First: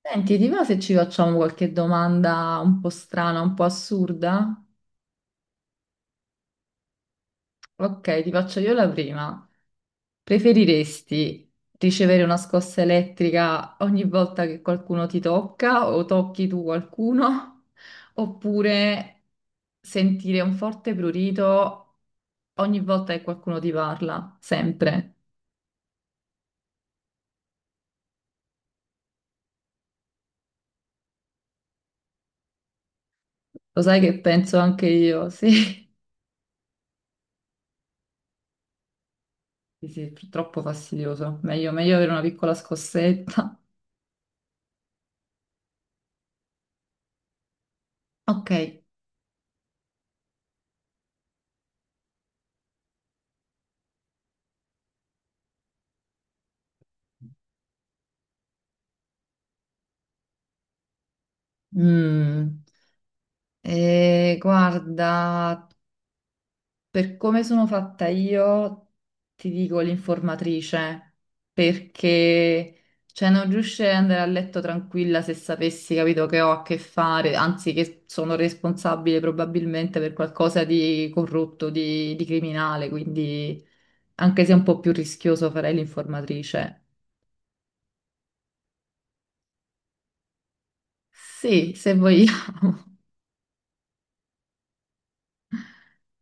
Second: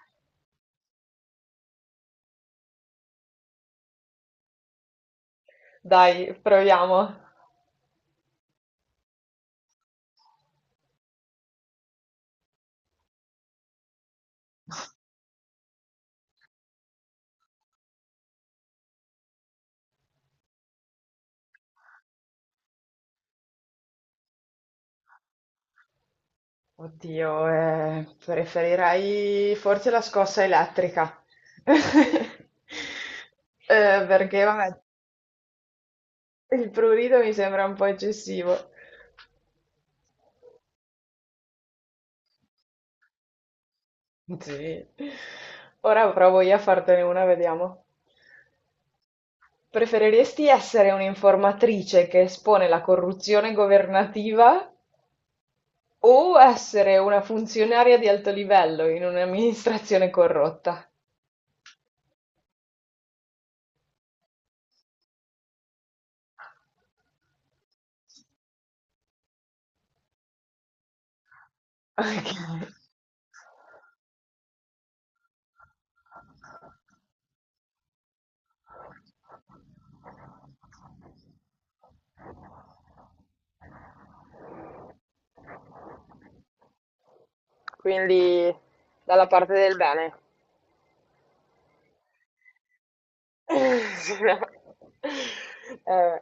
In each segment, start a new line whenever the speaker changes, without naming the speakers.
Senti, ti va se ci facciamo qualche domanda un po' strana, un po' assurda?
Dai, proviamo.
Ok, ti faccio io la prima. Preferiresti ricevere una scossa elettrica ogni volta che qualcuno ti tocca o tocchi tu qualcuno? Oppure sentire un forte prurito ogni volta che qualcuno ti parla? Sempre.
Oddio, preferirei forse la scossa elettrica.
Lo sai che
Perché,
penso
vabbè,
anche io, sì.
il prurito mi sembra un po' eccessivo.
Sì, sì, troppo fastidioso. Meglio, meglio avere una piccola scossetta.
Sì. Ora provo io a fartene una, vediamo.
Ok.
Preferiresti essere un'informatrice che espone la corruzione governativa o essere una funzionaria di alto livello in un'amministrazione corrotta?
Mm. Guarda, per come sono fatta io, ti dico l'informatrice,
Ok.
perché cioè, non riuscirei ad andare a letto tranquilla se sapessi, capito, che ho a che fare, anzi che sono responsabile probabilmente per qualcosa di corrotto, di criminale, quindi anche se è un po' più rischioso farei l'informatrice.
Quindi dalla parte del bene.
Sì, se vogliamo.
Sì, no. Eh,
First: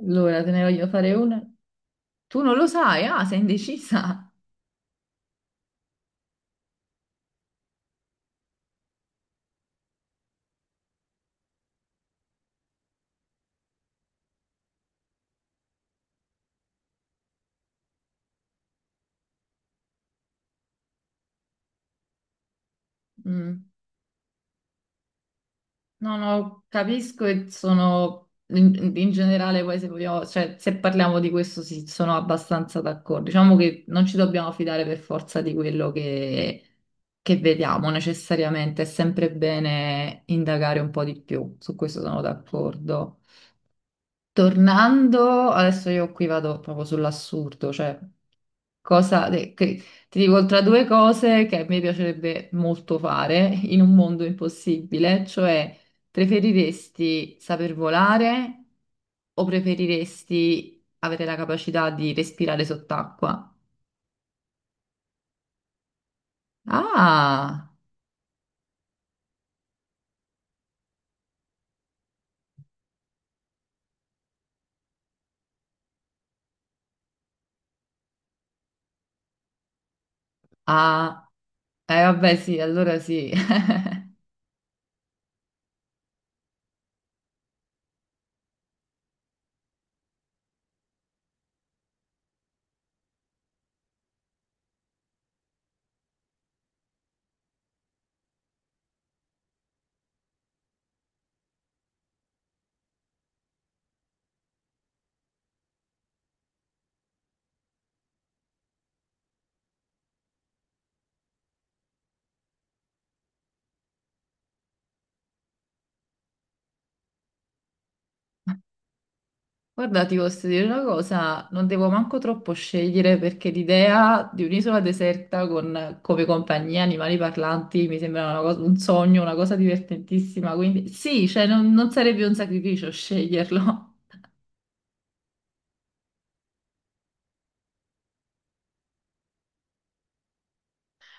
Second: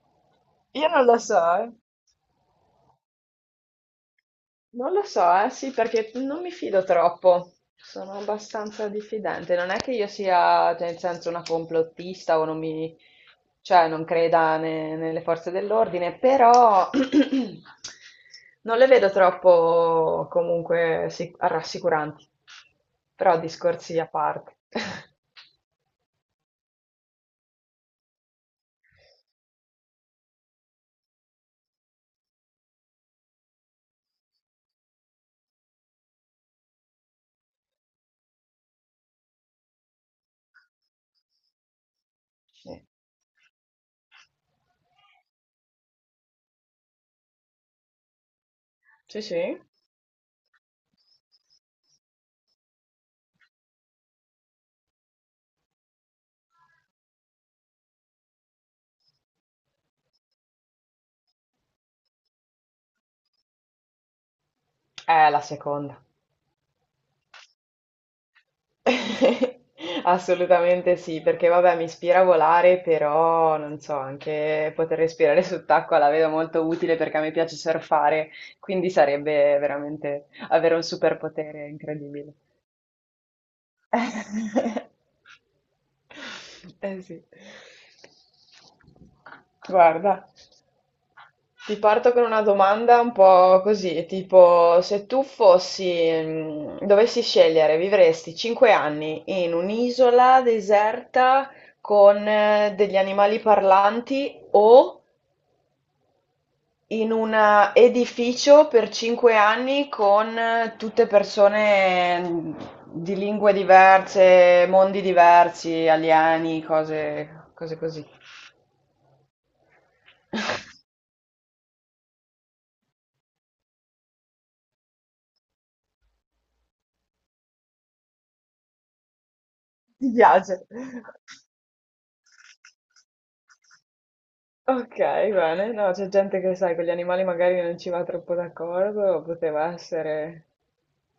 Allora, te ne voglio
io non
fare
lo so,
una.
eh.
Tu non lo sai, ah, sei indecisa.
Non lo so, sì, perché non mi fido troppo. Sono abbastanza diffidente. Non è che io sia, cioè, nel senso, una complottista o non mi, cioè, non creda nelle forze dell'ordine, però non le vedo troppo comunque rassicuranti. Però
Mm.
discorsi a parte.
No, no, capisco e sono in generale poi se vogliamo, cioè se parliamo di questo sì, sono abbastanza d'accordo. Diciamo che non ci dobbiamo fidare per forza di quello che vediamo necessariamente, è sempre bene indagare un po' di più, su questo sono
Sì,
d'accordo. Tornando, adesso io qui vado proprio sull'assurdo, cioè
sì.
Cosa de-
sì.
che- ti dico tra due cose che a me piacerebbe molto fare in un mondo impossibile, cioè preferiresti saper volare o preferiresti avere la capacità di respirare sott'acqua?
La seconda.
Ah,
Assolutamente sì, perché vabbè, mi ispira a volare, però non so, anche poter respirare sott'acqua la vedo molto utile perché a me piace surfare, quindi sarebbe veramente avere un
ah,
superpotere
eh
incredibile.
vabbè sì, allora sì.
Eh sì. Guarda. Ti parto con una domanda un po' così, tipo se tu fossi, dovessi scegliere, vivresti 5 anni in un'isola deserta con degli animali parlanti o in un edificio per 5 anni con tutte persone di lingue diverse, mondi diversi, alieni, cose, cose così.
Guarda, ti posso dire una cosa, non devo manco troppo scegliere perché l'idea di un'isola deserta con come compagnia animali parlanti mi sembra un sogno, una cosa
Ti
divertentissima,
piace?
quindi sì, cioè non sarebbe un sacrificio sceglierlo.
Ok, bene. No, c'è gente che, sai, con gli animali magari non ci va troppo d'accordo, poteva essere...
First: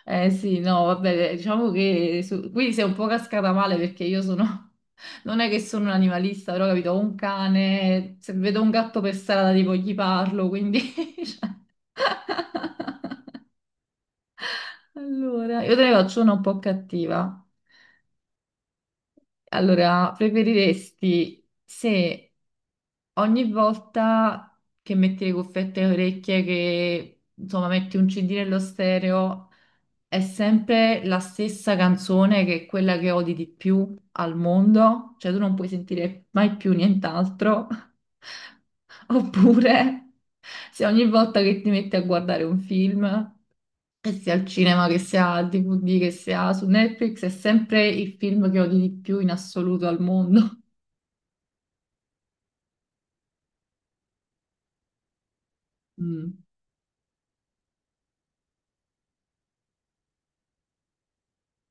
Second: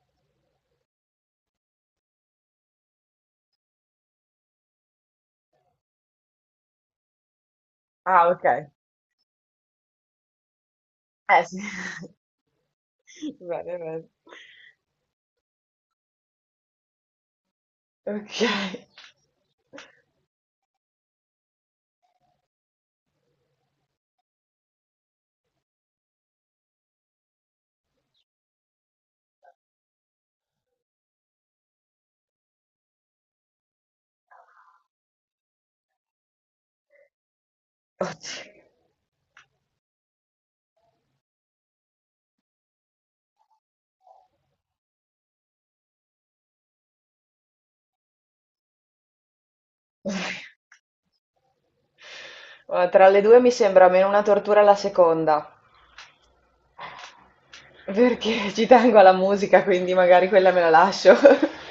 Eh sì, no, vabbè, diciamo che qui sei un po' cascata male perché io sono, non è che sono un animalista, però capito, ho un cane,
Ah,
se
ok.
vedo un gatto per strada tipo gli parlo, quindi...
Eh
cioè,
sì. Bene, bene.
allora, io te ne faccio una un po' cattiva.
Ok.
Allora, preferiresti se ogni volta che metti le cuffiette alle orecchie, che insomma metti un CD nello stereo, è sempre la stessa canzone che è quella che odi di più al mondo, cioè tu non puoi sentire mai più nient'altro,
Oddio.
oppure se ogni volta che ti metti a guardare un film, che sia al cinema, che sia al DVD, che sia su Netflix, è sempre il film che odi di più in assoluto al mondo.
Guarda, tra le due mi sembra meno una tortura la seconda,
Mm.
perché ci tengo alla musica, quindi magari quella me la lascio.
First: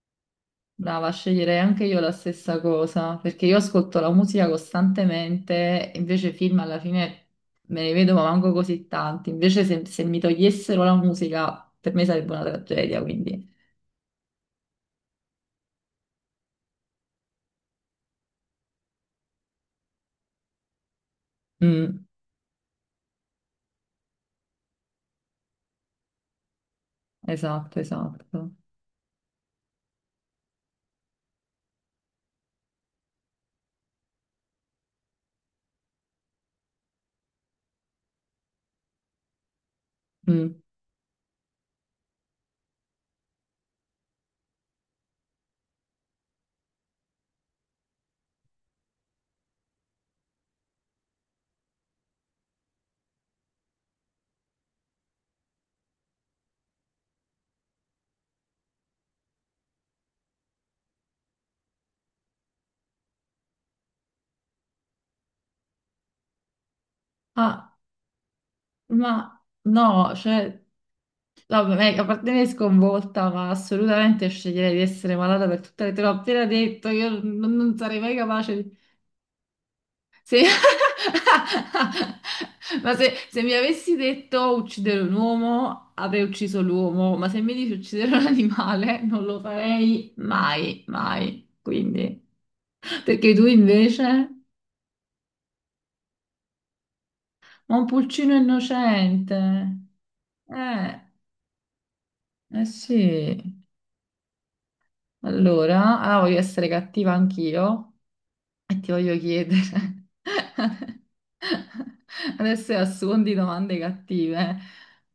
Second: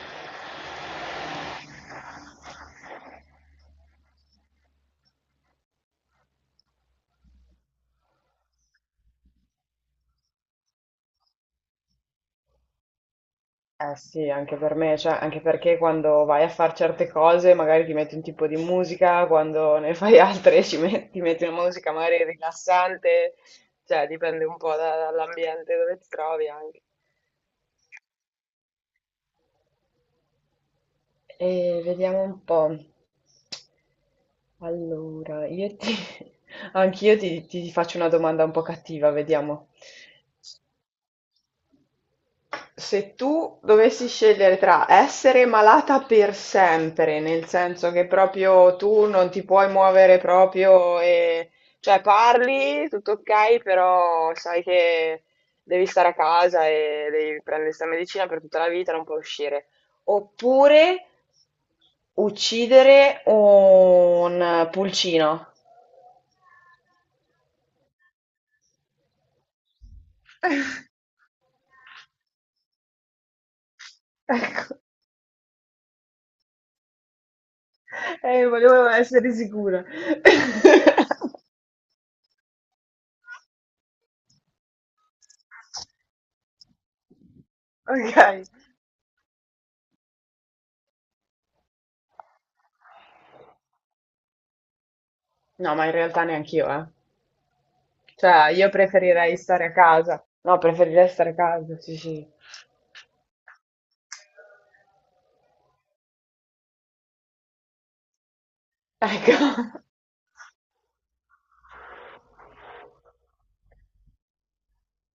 Brava, sceglierei anche io la stessa cosa, perché io ascolto la musica costantemente, invece film alla fine me ne vedo ma manco così tanti, invece se mi togliessero la musica per me sarebbe una tragedia, quindi...
Eh sì, anche per me, cioè anche perché quando vai a fare certe cose magari ti metti un tipo di musica, quando ne fai altre ti metti una musica
Mm,
magari rilassante, cioè dipende un po' dall'ambiente dove ti trovi anche.
esatto, esatto.
E vediamo un po'. Allora, io ti... Anch'io ti, ti faccio una domanda un po' cattiva, vediamo.
Mm.
Se tu dovessi scegliere tra essere malata per sempre, nel senso che proprio tu non ti puoi muovere proprio e cioè parli, tutto ok, però sai che devi stare a casa e devi prendere questa medicina per tutta la vita, non puoi uscire. Oppure uccidere un pulcino.
Ah, ma no, cioè, vabbè, a parte me sconvolta, ma assolutamente sceglierei di
Ecco,
essere malata per tutte le... Te l'ho appena detto, io non sarei mai capace.
volevo essere sicura.
Se... Ma se mi avessi detto uccidere un uomo, avrei ucciso l'uomo, ma se mi dici uccidere un
Okay.
animale, non lo farei mai, mai. Quindi, perché tu invece?
No, ma in realtà neanch'io, eh.
Ma un pulcino
Cioè, io preferirei
innocente.
stare a casa. No,
Eh,
preferirei stare a casa, sì, sì.
eh sì. Allora, ah, voglio essere cattiva anch'io e ti voglio
Ecco.
chiedere. Adesso è a suon di domande cattive.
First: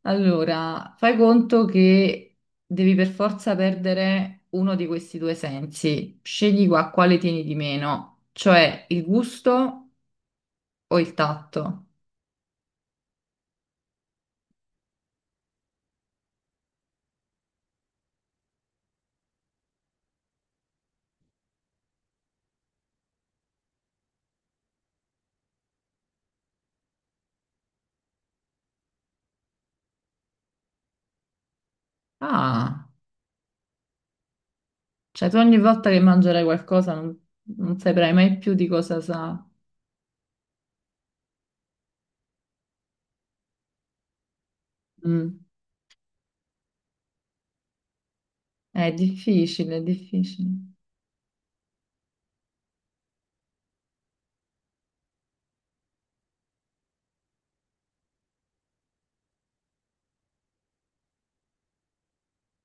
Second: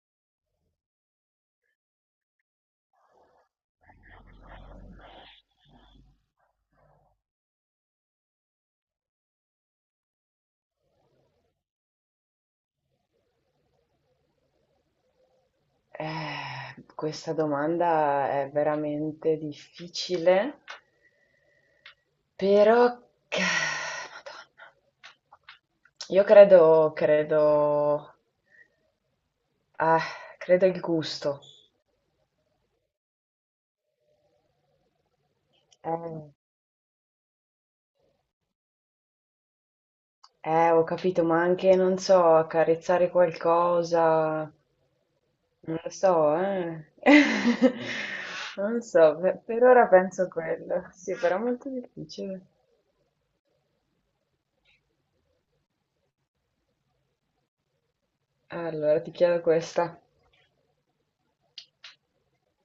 Allora, fai conto che devi per forza perdere uno di questi due sensi. Scegli qua quale tieni di meno, cioè il gusto o il tatto.
Questa domanda è veramente difficile, però... che- Madonna. Io credo, credo... eh, credo il gusto.
Ah, cioè tu ogni volta che
Eh,
mangerai qualcosa non saprai mai più di cosa sa.
ho capito, ma anche, non so, accarezzare qualcosa.
Mm.
Non lo so, eh. Non lo
È
so, per
difficile, è
ora penso
difficile.
quello. Sì, però è molto difficile. Allora, ti chiedo questa.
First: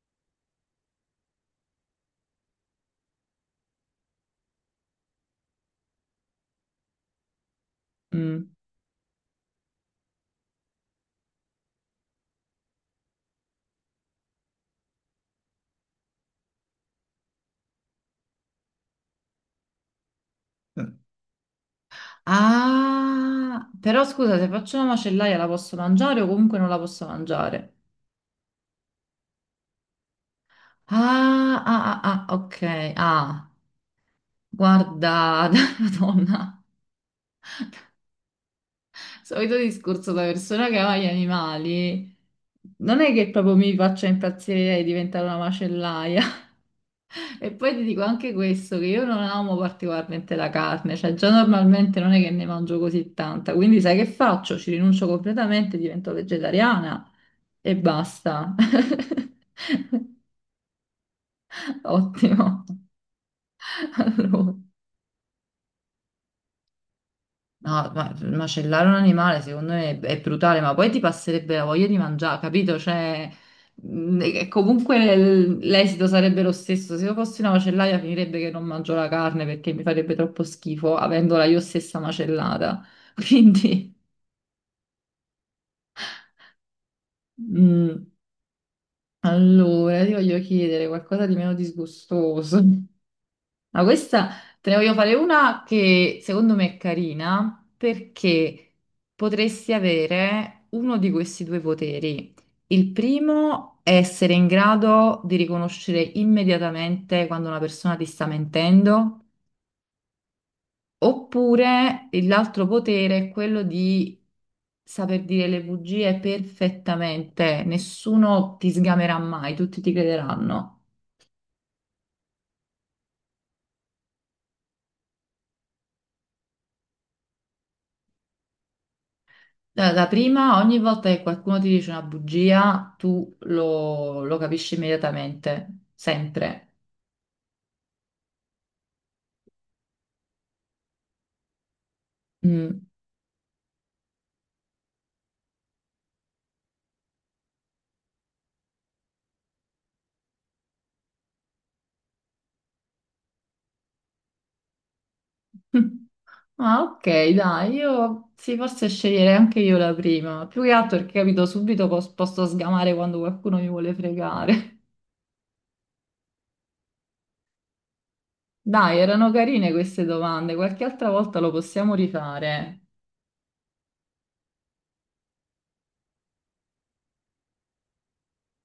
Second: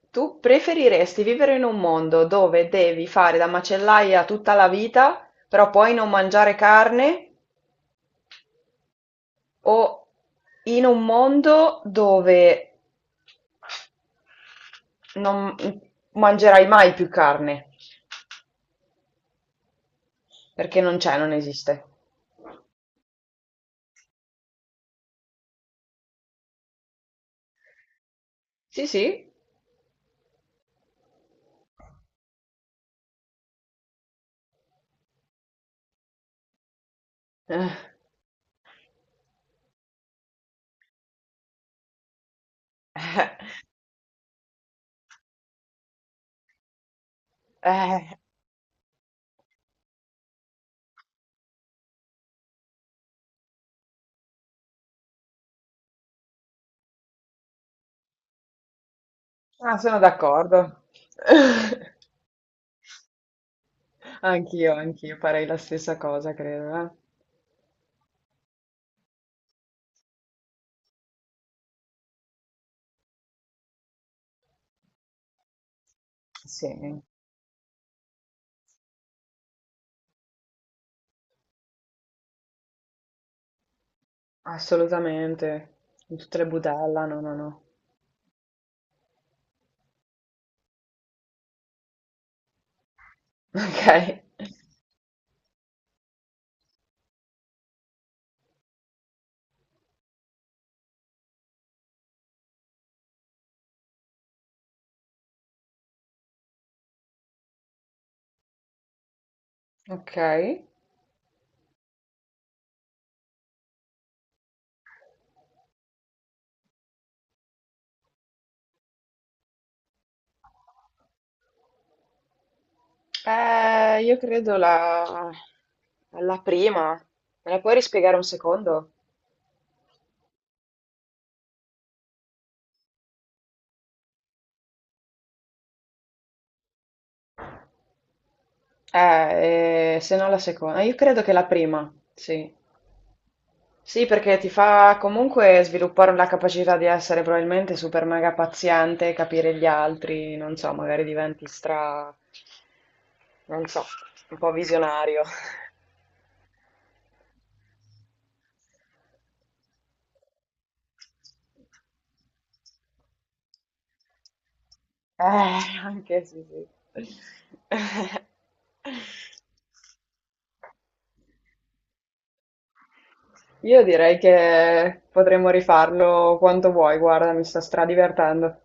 Tu preferiresti vivere in un mondo dove devi fare da macellaia tutta la vita, però poi non mangiare carne,
Mm.
o in un mondo dove non mangerai mai più carne, perché non c'è, non esiste?
Ah, però scusa, se faccio una macellaia la posso mangiare o comunque non la posso mangiare?
Sì, sì.
Ah, ah, ah, ah, ok. Ah, guarda, Madonna,
Eh.
solito discorso da persona che ama gli animali. Non è che proprio mi faccia impazzire di diventare una macellaia. E poi ti dico
Eh.
anche questo, che io non amo particolarmente la carne, cioè già normalmente non è che ne mangio così tanta, quindi sai che faccio? Ci rinuncio completamente, divento vegetariana e basta.
Ah, sono d'accordo.
Ottimo. Allora.
Anch'io, anch'io farei la stessa cosa, credo. Eh.
No, ma macellare un animale secondo me è brutale, ma poi ti passerebbe la voglia di mangiare, capito? Cioè, e comunque l'esito sarebbe lo
Sì,
stesso. Se io fossi una macellaia finirebbe che non mangio la carne perché mi farebbe troppo schifo avendola io stessa macellata. Quindi,
assolutamente. In tutte le budella, no, no, no.
mh, allora, ti voglio chiedere qualcosa di meno disgustoso. Ma
Ok,
questa te ne voglio fare una che secondo me è carina perché potresti avere uno di questi due poteri. Il primo è essere in grado di riconoscere immediatamente quando una persona ti sta mentendo,
ok.
oppure l'altro potere è quello di saper dire le bugie perfettamente, nessuno ti sgamerà mai, tutti ti crederanno.
Io credo la... la prima. Me la puoi rispiegare un secondo?
La prima, ogni volta che qualcuno ti dice una bugia, tu lo capisci immediatamente, sempre.
Se no la seconda. Io credo che la prima, sì.
Mm.
Sì, perché ti fa comunque sviluppare la capacità di essere probabilmente super mega paziente, capire gli altri, non so, magari diventi stra, non so, un po' visionario.
Ah, ok, dai, io sì, forse sceglierei anche io la prima, più che altro perché capito subito posso sgamare quando qualcuno mi vuole fregare.
Eh, anche sì, sì.
Dai, erano carine queste domande, qualche altra volta lo possiamo rifare.
Io direi che potremmo rifarlo quanto vuoi, guarda, mi sto stradivertendo.